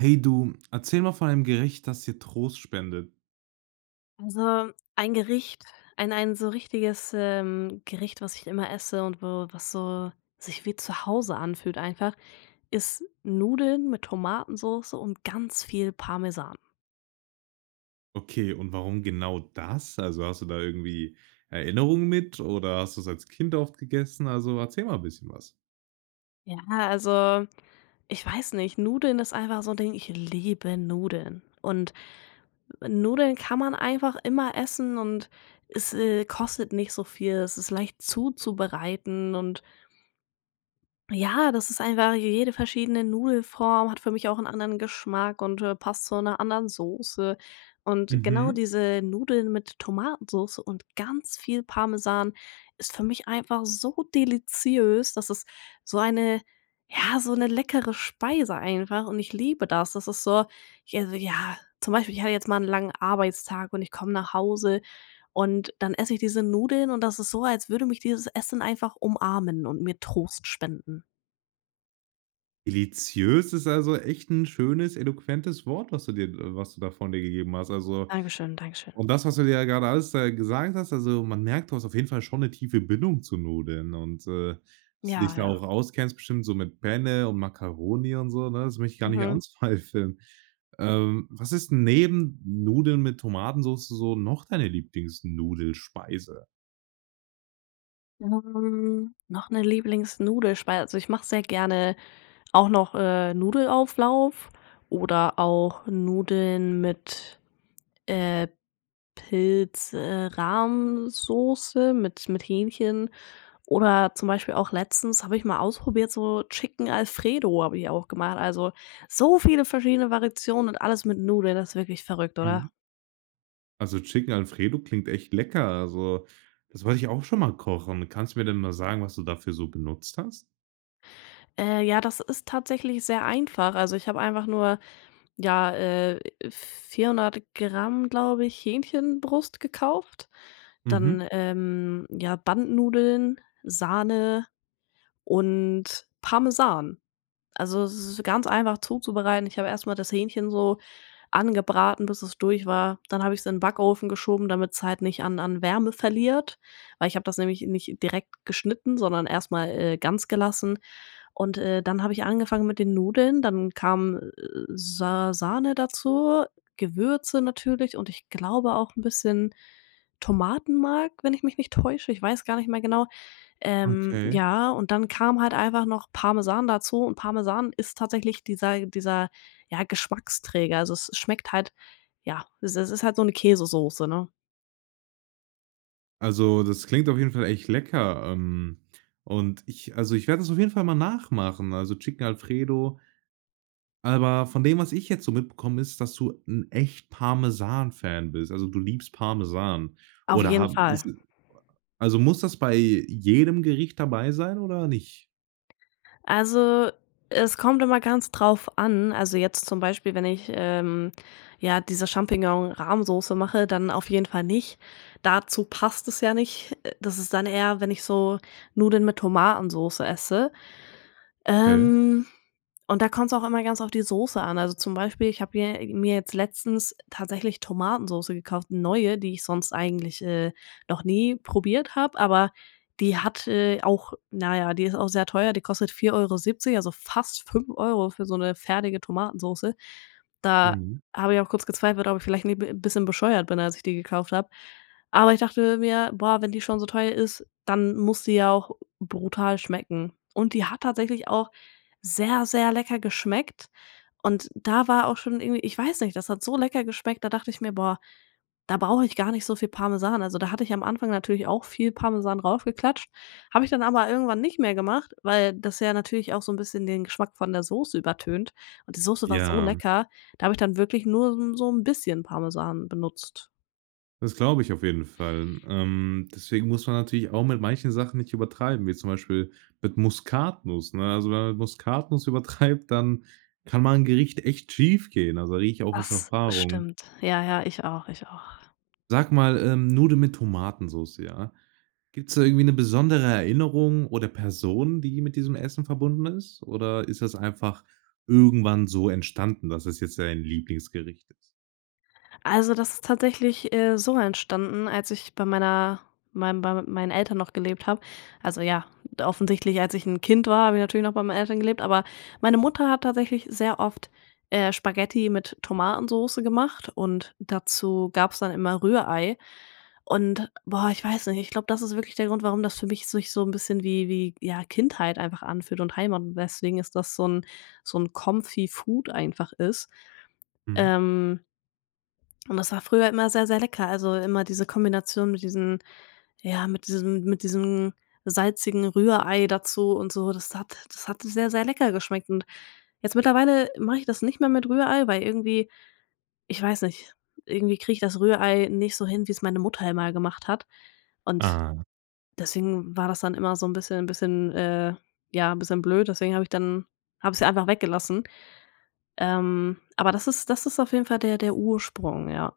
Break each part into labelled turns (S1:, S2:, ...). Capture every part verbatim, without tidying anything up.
S1: Hey du, erzähle mal von einem Gericht, das dir Trost spendet.
S2: Also, ein Gericht ein ein so richtiges, ähm, Gericht, was ich immer esse und wo was so sich wie zu Hause anfühlt einfach, ist Nudeln mit Tomatensoße und ganz viel Parmesan.
S1: Okay, und warum genau das? Also, hast du da irgendwie Erinnerungen mit oder hast du's als Kind oft gegessen? Also, erzähl mal bisschen was.
S2: Ja, also, ich weiß nicht. Nudeln ist einfach so 'n Ding, ich liebe Nudeln. Und Nudeln kann man einfach immer essen und es, äh, kostet nicht so viel, es ist leicht zuzubereiten und ja, das ist einfach je jede verschiedene Nudelform, hat für mich auch 'n anderen Geschmack und, äh, passt zu 'ner anderen Soße. Und genau
S1: Mhm.
S2: diese Nudeln mit Tomatensoße und ganz viel Parmesan ist für mich einfach so deliziös, das ist so eine ja, so 'ne leckere Speise einfach und ich liebe das. Das ist so, [unintelligible] ja, zum Beispiel ich hatte jetzt mal 'n langen Arbeitstag und ich komme nach Hause und dann esse ich diese Nudeln und das ist so, als würde mich dieses Essen einfach umarmen und mir Trost spenden.
S1: Deliziös ist, also, echt 'n schönes, eloquentes Wort, was du dir was du da von dir gegeben hast. Also
S2: Dankeschön, dankeschön.
S1: und das, was du mir ja grade alles gesagt hast, also, man merkt, du hast auf jeden Fall schon 'ne tiefe Bindung zu Nudeln. Und, äh, dass du dich
S2: Ja,
S1: da auch
S2: ja.
S1: auskennst bestimmt so mit Penne und Makkaroni und so, ne? Das möchte ich gar nicht
S2: Mhm.
S1: anzweifeln. Ähm, was ist 'n neben Nudeln mit Tomatensoße noch deine Lieblings-Nudelspeise?
S2: Hm, noch 'ne Lieblings-Nudelspeise, also, ich mache sehr gerne auch noch, äh, Nudelauflauf oder auch Nudeln mit, äh, Pilz, äh, Rahmsoße, mit mit Hähnchen oder zum Beispiel auch letztens habe ich mal ausprobiert, so, Chicken Alfredo habe ich auch gemacht. Also, so viele verschiedene Variationen und alles mit Nudeln, das ist wirklich verrückt,
S1: Mhm.
S2: oder?
S1: Also, Chicken Alfredo klingt echt lecker. Also, das wollte ich auch schon mal kochen. Kannst du mir denn mal sagen, was du dafür so benutzt hast?
S2: Äh, ja, das ist tatsächlich sehr einfach. Also, ich habe einfach nur, ja, äh, vierhundert Gramm, glaube ich, Hähnchenbrust gekauft.
S1: Mhm.
S2: Dann, ähm, ja, Bandnudeln, Sahne und Parmesan. Also, es ist ganz einfach, zuzubereiten. Ich habe erst mal das Hähnchen so angebraten, bis es durch war. Dann habe ich's in Backofen geschoben, damit's halt nicht an an Wärme verliert. Weil ich habe das nämlich nicht direkt geschnitten, sondern erst mal, äh, ganz gelassen. Und, äh, dann habe ich angefangen mit den Nudeln. Dann kam, äh, Sa Sahne dazu, Gewürze natürlich und ich glaube auch 'n bisschen Tomatenmark, wenn ich mich nicht täusche. Ich weiß gar nicht mehr genau. Ähm,
S1: Okay.
S2: ja und dann kam halt einfach noch Parmesan dazu und Parmesan ist tatsächlich dieser dieser, ja, Geschmacksträger. Also, es es schmeckt halt ja, es ist ist halt so 'ne Käsesoße, ne?
S1: Also, das klingt auf jeden Fall echt lecker, ähm, und ich also, ich werde das auf jeden Fall mal nachmachen, also, Chicken Alfredo. Aber von dem, was ich jetzt so mitbekomme ist, dass du 'n echt Parmesan Fan bist, also, du liebst Parmesan.
S2: Auf
S1: Oder
S2: jeden
S1: ha ist
S2: Fall.
S1: e also, muss das bei jedem Gericht dabei sein oder nicht?
S2: Also, es kommt immer ganz drauf an. Also, jetzt zum Beispiel wenn ich, ähm, ja diese Champignon-Rahmsoße mache, dann auf jeden Fall nicht. Dazu passt es ja nicht. Äh, das ist dann eher, wenn ich so Nudeln mit Tomatensoße esse.
S1: Okay.
S2: Ähm, und da kommt's auch immer ganz auf die Soße an. Also, zum Beispiel, ich habe hier mir jetzt letztens tatsächlich Tomatensoße gekauft, neue, die ich sonst eigentlich, äh, noch nie probiert habe. Aber die hat, äh, auch na ja, die ist auch sehr teuer. Die kostet vier Euro siebzig, also, fast fünf Euro für so 'ne fertige Tomatensoße. Da
S1: Mhm.
S2: habe ich auch kurz gezweifelt, ob ich vielleicht ni b bisschen bescheuert bin, als ich die gekauft habe. Aber ich dachte mir: „Boah, wenn die schon so teuer ist, dann muss die ja auch brutal schmecken.“ Und die hat tatsächlich auch sehr, sehr lecker geschmeckt. Und da war auch schon irgendwie ich weiß nicht, das hat so lecker geschmeckt, da dachte ich mir: „Boah, da brauche ich gar nicht so viel Parmesan.“ Also, da hatte ich am Anfang natürlich auch viel Parmesan raufgeklatscht. Habe ich dann aber irgendwann nicht mehr gemacht, weil das ja natürlich auch so 'n bisschen den Geschmack von der Soße übertönt. Und die Soße war so
S1: Ja.
S2: lecker, da habe ich dann wirklich nur so 'n so 'n bisschen Parmesan benutzt.
S1: Das glaube ich auf jeden Fall. Ähm deswegen muss man natürlich auch mit manchen Sachen nicht übertreiben, wie zum Beispiel mit Muskatnuss, ne? Also, wenn man Muskatnuss übertreibt, dann kann mal 'n Gericht echt schiefgehen. Also, da rede ich auch aus
S2: Das
S1: Erfahrung.
S2: stimmt. Ja ja, ich auch, ich auch.
S1: Sag mal, ähm, Nudeln mit Tomatensoße, ja? Gibt es da irgendwie 'ne besondere Erinnerung oder Person, die mit diesem Essen verbunden ist? Oder ist das einfach irgendwann so entstanden, dass es jetzt dein Lieblingsgericht ist?
S2: Also, das ist tatsächlich, äh, so entstanden, als ich bei meiner meinem bei mit meinen Eltern noch gelebt habe. Also, ja, offensichtlich als ich 'n Kind war, habe ich natürlich noch bei meinen Eltern gelebt, aber meine Mutter hat tatsächlich sehr oft, äh, Spaghetti mit Tomatensoße gemacht und dazu gab es dann immer Rührei und, boah, ich weiß nicht, ich glaube, das ist wirklich der Grund, warum das für mich sich so 'n bisschen wie wie ja Kindheit einfach anfühlt und Heimat und deswegen ist das so 'n so 'n Comfy-Food einfach ist.
S1: Mhm.
S2: Ähm und das war früher immer sehr, sehr lecker, also, immer diese Kombination mit diesen ja, mit diesem mit diesem salzigen Rührei dazu und so, das hat das hat sehr, sehr lecker geschmeckt und jetzt mittlerweile mache ich das nicht mehr mit Rührei, weil irgendwie ich weiß nicht, irgendwie kriege ich das Rührei nicht so hin, wie es meine Mutter immer gemacht hat und
S1: Ah.
S2: deswegen war das dann immer so 'n bisschen bisschen, äh, ja 'n bisschen blöd, deswegen habe ich dann habe sie ja einfach weggelassen. Ähm, aber das ist das ist auf jeden Fall der der Ursprung, ja.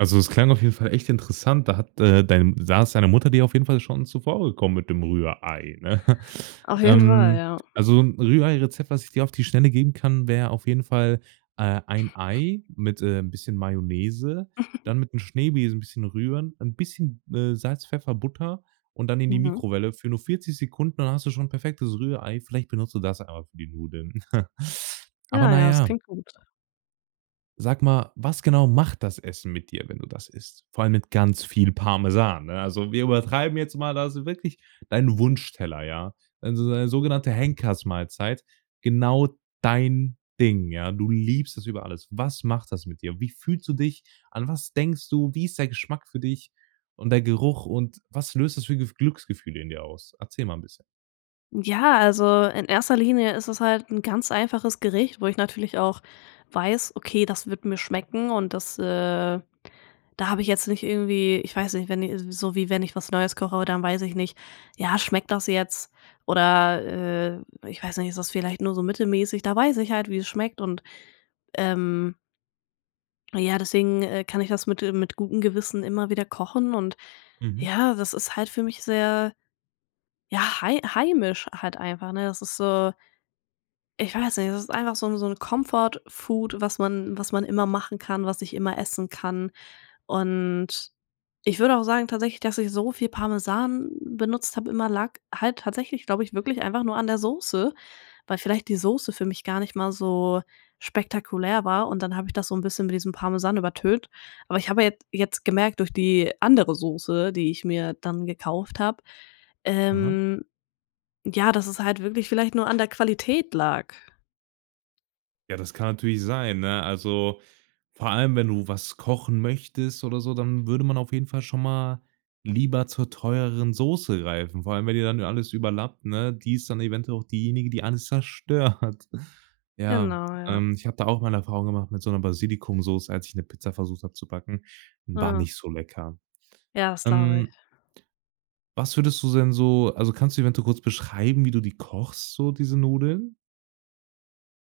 S1: Also, es klang auf jeden Fall echt interessant. Da hat, äh, dein da ist deine Mutter dir auf jeden Fall schon zuvor gekommen mit dem Rührei, ne?
S2: Auf jeden Fall,
S1: Ähm,
S2: ja.
S1: also, 'n Rühreirezept, was ich dir auf die Schnelle geben kann, wär auf jeden Fall, äh, ein Ei mit, äh, 'n bisschen Mayonnaise, dann mit 'n Schneebesen 'n bisschen rühren, 'n bisschen, äh, Salz, Pfeffer, Butter und dann in die
S2: Mhm.
S1: Mikrowelle für nur vierzig Sekunden, dann hast du schon 'n perfektes Rührei. Vielleicht benutzt du das einfach für die Nudeln. Aber,
S2: Ah,
S1: na
S2: ja. Das
S1: ja
S2: klingt gut.
S1: Sag mal, was genau macht das Essen mit dir, wenn du das isst? Vor allem mit ganz viel Parmesan, ne? Also, wir übertreiben jetzt mal, also, wirklich dein Wunschteller, ja? Also, so eine sogenannte Henkersmahlzeit, genau dein Ding, ja? Du liebst es über alles. Was macht das mit dir? Wie fühlst du dich? An was denkst du? Wie ist der Geschmack für dich und der Geruch? Und was löst das für Gefü Glücksgefühle in dir aus? Erzähle mal 'n bisschen.
S2: Ja, also, in erster Linie ist es halt 'n ganz einfaches Gericht, wo ich natürlich auch weiß: „Okay, das wird mir schmecken“ und das, äh da habe ich jetzt nicht irgendwie ich weiß nicht, wenn i so wie wenn ich was Neues koche, dann weiß ich nicht, ja, schmeckt das jetzt. Oder, äh, ich weiß nicht, es ist vielleicht nur so mittelmäßig. Da weiß ich halt, wie es schmeckt und ähm ja, deswegen, äh, kann ich das mit, äh mit gutem Gewissen immer wieder kochen und
S1: Mhm.
S2: ja, das ist halt für mich sehr, ja, hei heimisch halt einfach, ne? Das ist so ich weiß nicht, das ist einfach so 'n so 'n Comfort-Food, was man was man immer machen kann, was ich immer essen kann. Und ich würde auch sagen tatsächlich, dass ich so viel Parmesan benutzt habe immer, lag halt tatsächlich, glaube ich, wirklich einfach nur an der Soße, weil vielleicht die Soße für mich gar nicht mal so spektakulär war. Und dann habe ich das so 'n bisschen mit diesem Parmesan übertönt. Aber ich habe ja jet jetzt gemerkt durch die andere Soße, die ich mir dann gekauft habe,
S1: Aha.
S2: ähm, ja, das es halt wirklich vielleicht nur an der Qualität lag.
S1: Ja, das kann natürlich sein, ne? Also, vor allem, wenn du was kochen möchtest oder so, dann würde man auf jeden Fall schon mal lieber zur teureren Soße greifen. Vor allem, wenn die dann alles überlappt, ne? Die ist dann eventuell auch diejenige, die alles zerstört. Ja,
S2: Genau, ja.
S1: ähm, ich habe da auch mal 'ne Erfahrung gemacht mit so 'ner Basilikumsoße, als ich 'ne Pizza versucht habe zu backen, war
S2: Mhm.
S1: nicht so lecker.
S2: Ja, das glaube
S1: Ähm
S2: ich.
S1: was würdest du denn so also, kannst du eventuell kurz beschreiben, wie du die kochst, so diese Nudeln?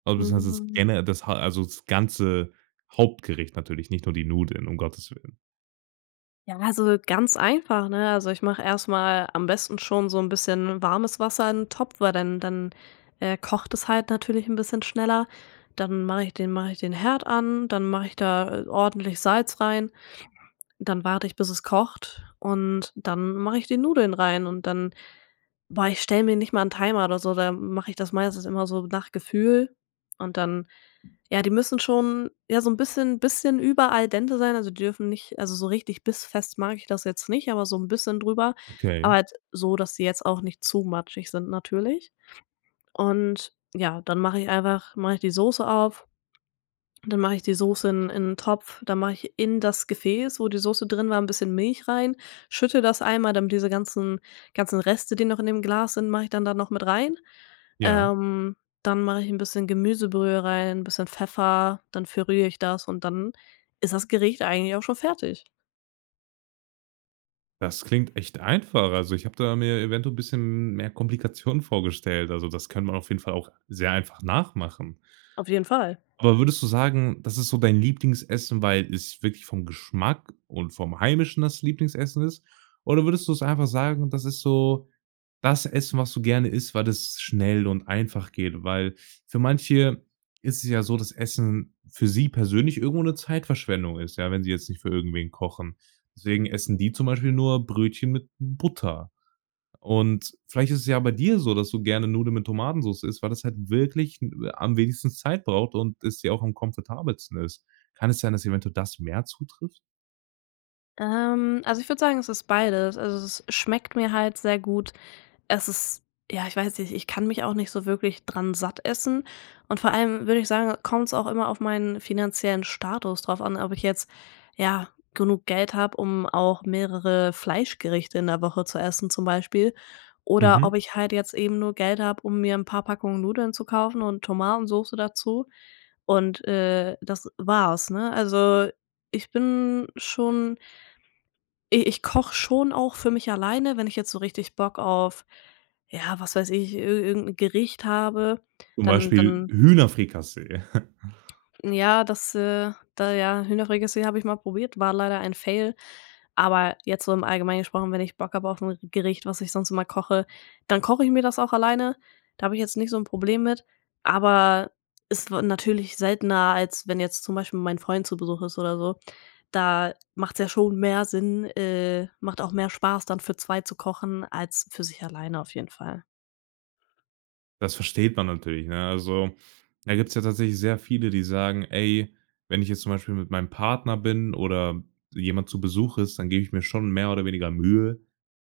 S1: Also beziehungsweise das
S2: Mhm.
S1: gene das ha also, das ganze Hauptgericht natürlich, nicht nur die Nudeln, um Gottes Willen.
S2: Ja, also, ganz einfach, ne? Also, ich mache erst mal am besten schon so 'n bisschen warmes Wasser in 'n Topf weil dann dann, äh, kocht es halt natürlich 'n bisschen schneller. Dann mache ich den mache ich den Herd an, dann mache ich da, äh, ordentlich Salz rein. Dann warte ich bis es kocht und dann mache ich die Nudeln rein und dann boah, ich stelle mir nicht mal 'n Timer oder so, da mache ich das meistens immer so nach Gefühl. Und dann ja, die müssen schon ja so 'n bisschen bisschen über al dente sein, also, die dürfen nicht also, so richtig bissfest mag ich das jetzt nicht, aber so 'n bisschen drüber,
S1: Okay.
S2: aber halt so, dass sie jetzt auch nicht zu matschig sind natürlich. Und, ja, dann mache ich einfach mache ich die Soße auf, dann mache ich die Soße in in 'n Topf, dann mache ich in das Gefäß, wo die Soße drin war, 'n bisschen Milch rein, schüttle das einmal, damit diese ganzen ganzen Reste, die noch in dem Glas sind, mache ich dann da noch mit rein.
S1: Ja.
S2: Ähm, dann mache ich 'n bisschen Gemüsebrühe rein, bisschen Pfeffer, dann verrühre ich das und dann ist das Gericht eigentlich auch schon fertig.
S1: Das klingt echt einfach. Also, ich habe da mir eventuell bisschen mehr Komplikationen vorgestellt. Also, das kann man auf jeden Fall auch sehr einfach nachmachen.
S2: Auf jeden Fall.
S1: Aber würdest du sagen, das ist so dein Lieblingsessen, weil es wirklich vom Geschmack und vom heimischen das Lieblingsessen ist? Oder würdest du es einfach sagen, das ist so das Essen, was du gerne isst, weil es schnell und einfach geht? Weil für manche ist es ja so, dass Essen für sie persönlich irgendwo 'ne Zeitverschwendung ist, ja, wenn sie jetzt nicht für irgendwen kochen. Deswegen essen die zum Beispiel nur Brötchen mit Butter und vielleicht ist es ja bei dir so, dass du gerne Nudeln mit Tomatensoße isst, weil das halt wirklich, äh, am wenigsten Zeit braucht und es ja auch am komfortabelsten ist. Kann es sein, dass eventuell das mehr zutrifft?
S2: Ähm, also, ich würde sagen, es ist beides. Also, es schmeckt mir halt sehr gut. Es ist ja, ich weiß nicht, ich kann mich auch nicht so wirklich dran satt essen und vor allem würde ich sagen, kommt's auch immer auf meinen finanziellen Status drauf an, ob ich jetzt ja genug Geld habe, um auch mehrere Fleischgerichte in der Woche zu essen zum Beispiel oder
S1: Mhm.
S2: ob ich halt jetzt eben nur Geld habe, um mir 'n paar Packungen Nudeln zu kaufen und Tomatensoße dazu und, äh, das war's, ne? Also, ich bin schon i ich koche schon auch für mich alleine, wenn ich jetzt so richtig Bock auf, ja, was weiß ich, i irgend 'n Gericht habe,
S1: Zum
S2: dann
S1: Beispiel,
S2: dann
S1: Hühnerfrikassee.
S2: Ja, das äh, da ja, Hühnerfrikassee habe ich mal probiert, war leider ein Fail, aber jetzt so im Allgemeinen gesprochen, wenn ich Bock habe aufm Gericht, was ich sonst immer koche, dann koche ich mir das auch alleine. Da habe ich jetzt nicht so 'n Problem mit, aber ist natürlich seltener, als wenn jetzt zum Beispiel mein Freund zu Besuch ist oder so. Da macht's ja schon mehr Sinn äh, macht auch mehr Spaß dann für zwei zu kochen als für sich alleine auf jeden Fall.
S1: Das versteht man natürlich, ne? Also, da gibt's ja tatsächlich sehr viele, die sagen: „Ey, wenn ich jetzt zum Beispiel mit meinem Partner bin oder jemand zu Besuch ist, dann gebe ich mir schon mehr oder weniger Mühe,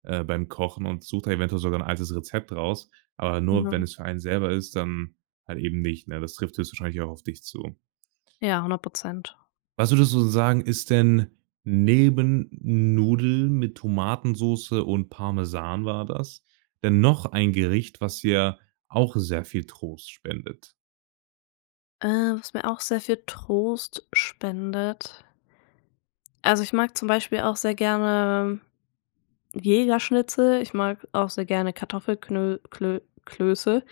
S1: äh, beim Kochen und suche da eventuell sogar 'n altes Rezept raus." Aber nur,
S2: Ja.
S1: wenn es für einen selber ist, dann halt eben nicht, ne? Das trifft jetzt wahrscheinlich auch auf dich zu.
S2: Ja, hundert Prozent.
S1: Was würdest du sagen, ist denn neben Nudeln mit Tomatensoße und Parmesan war das, denn noch ein Gericht, was dir auch sehr viel Trost spendet?
S2: Äh, was mir auch sehr viel Trost spendet. Also, ich mag zum Beispiel auch sehr gerne Jägerschnitzel, ich mag auch sehr gerne Kartoffelknöl Klö Klöße.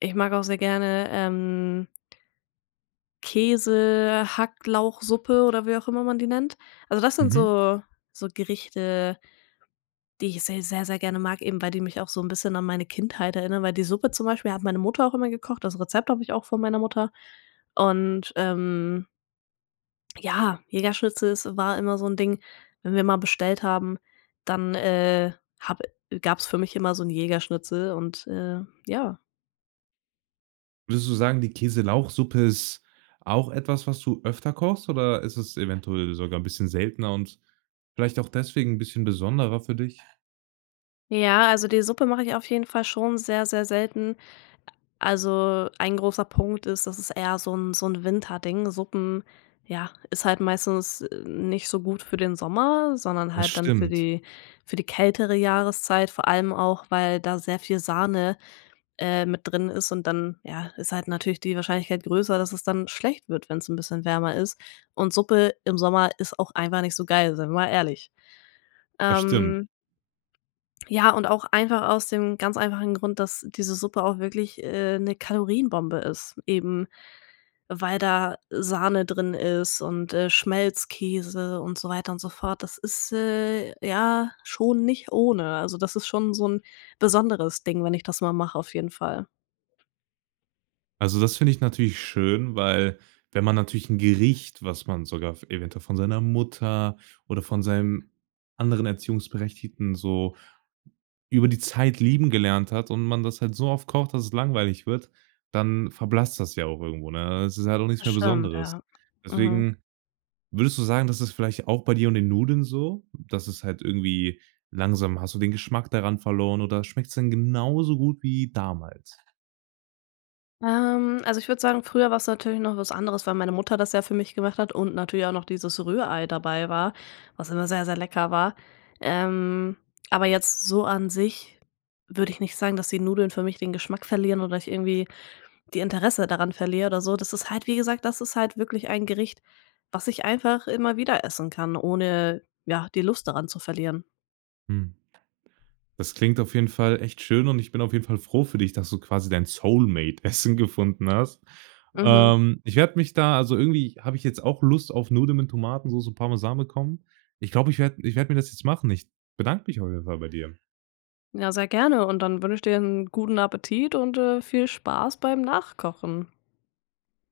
S2: Ich mag auch sehr gerne, ähm Käsehacklauchsuppe oder wie auch immer man die nennt. Also, das sind
S1: Mhm.
S2: so so Gerichte die ich sehr, sehr, sehr gerne mag, eben weil die mich so 'n bisschen an meine Kindheit erinnern, weil die Suppe zum Beispiel hat meine Mutter auch immer gekocht. Das Rezept habe ich auch von meiner Mutter. Und, ähm ja, Jägerschnitzel, ist war immer so 'n Ding, wenn wir mal bestellt haben, dann, äh, habe gab's für mich immer so 'n Jägerschnitzel und, äh, ja.
S1: Würdest du sagen, die Käse-Lauchsuppe ist auch etwas, was du öfter kochst? Oder ist es eventuell sogar 'n bisschen seltener und vielleicht auch deswegen 'n bisschen besonderer für dich?
S2: Ja, also, die Suppe mache ich auf jeden Fall schon sehr, sehr selten. A also, ein großer Punkt ist, dass es eher so 'n so 'n Winterding, Suppen, ja, ist halt meistens, äh, nicht so gut für den Sommer, sondern
S1: Das
S2: halt dann für
S1: stimmt.
S2: die für die kältere Jahreszeit, vor allem auch, weil da sehr viel Sahne, äh, mit drin ist und dann ja, ist halt natürlich die Wahrscheinlichkeit größer, dass es dann schlecht wird, wenn's 'n bisschen wärmer ist. Und Suppe im Sommer ist auch einfach nicht so geil, sein wir mal ehrlich,
S1: Das stimmt.
S2: ähm. Ja, und auch einfach aus dem ganz einfachen Grund, dass diese Suppe auch wirklich, äh, 'ne Kalorienbombe ist, eben weil da Sahne drin ist und, äh, Schmelzkäse und so weiter und so fort. Das ist, äh, ja schon nicht ohne. Also, das ist schon so 'n besonderes Ding, wenn ich das mal mache auf jeden Fall.
S1: Also, das finde ich natürlich schön, weil wenn man natürlich 'n Gericht, was man sogar f eventuell von seiner Mutter oder von seinem anderen Erziehungsberechtigten so über die Zeit lieben gelernt hat und man das halt so oft kocht, dass es langweilig wird, dann verblasst das ja auch irgendwo, ne? Es ist halt auch nichts
S2: Das
S1: mehr
S2: stimmt
S1: Besonderes.
S2: ja. Mhm.
S1: Deswegen würdest du sagen, das ist vielleicht auch bei dir und den Nudeln so, dass es halt irgendwie langsam, hast du den Geschmack daran verloren oder schmeckt es denn genauso gut wie damals?
S2: Ähm, also, ich würde sagen, früher war es natürlich noch was anderes, weil meine Mutter das ja für mich gemacht hat und natürlich auch noch dieses Rührei dabei war, was immer sehr, sehr lecker war. Ähm, aber jetzt so an sich würde ich nicht sagen, dass die Nudeln für mich den Geschmack verlieren oder ich irgendwie die Interesse daran verliere oder so. Das ist halt wie gesagt, das ist halt wirklich ein Gericht, was ich einfach immer wieder essen kann, ohne, ja, die Lust daran zu verlieren.
S1: Hm. Das klingt auf jeden Fall echt schön und ich bin auf jeden Fall froh für dich, dass du quasi dein Soulmate Essen gefunden hast.
S2: Mhm.
S1: Ähm, ich werde mich da also, irgendwie habe ich jetzt auch Lust auf Nudeln mit Tomatensoße und Parmesan bekommen. Ich glaube, ich werde ich werde mir das jetzt machen. Ich bedanke mich auf jeden Fall bei dir.
S2: Ja sehr gerne und dann wünsche ich dir 'n guten Appetit und, äh, viel Spaß beim Nachkochen.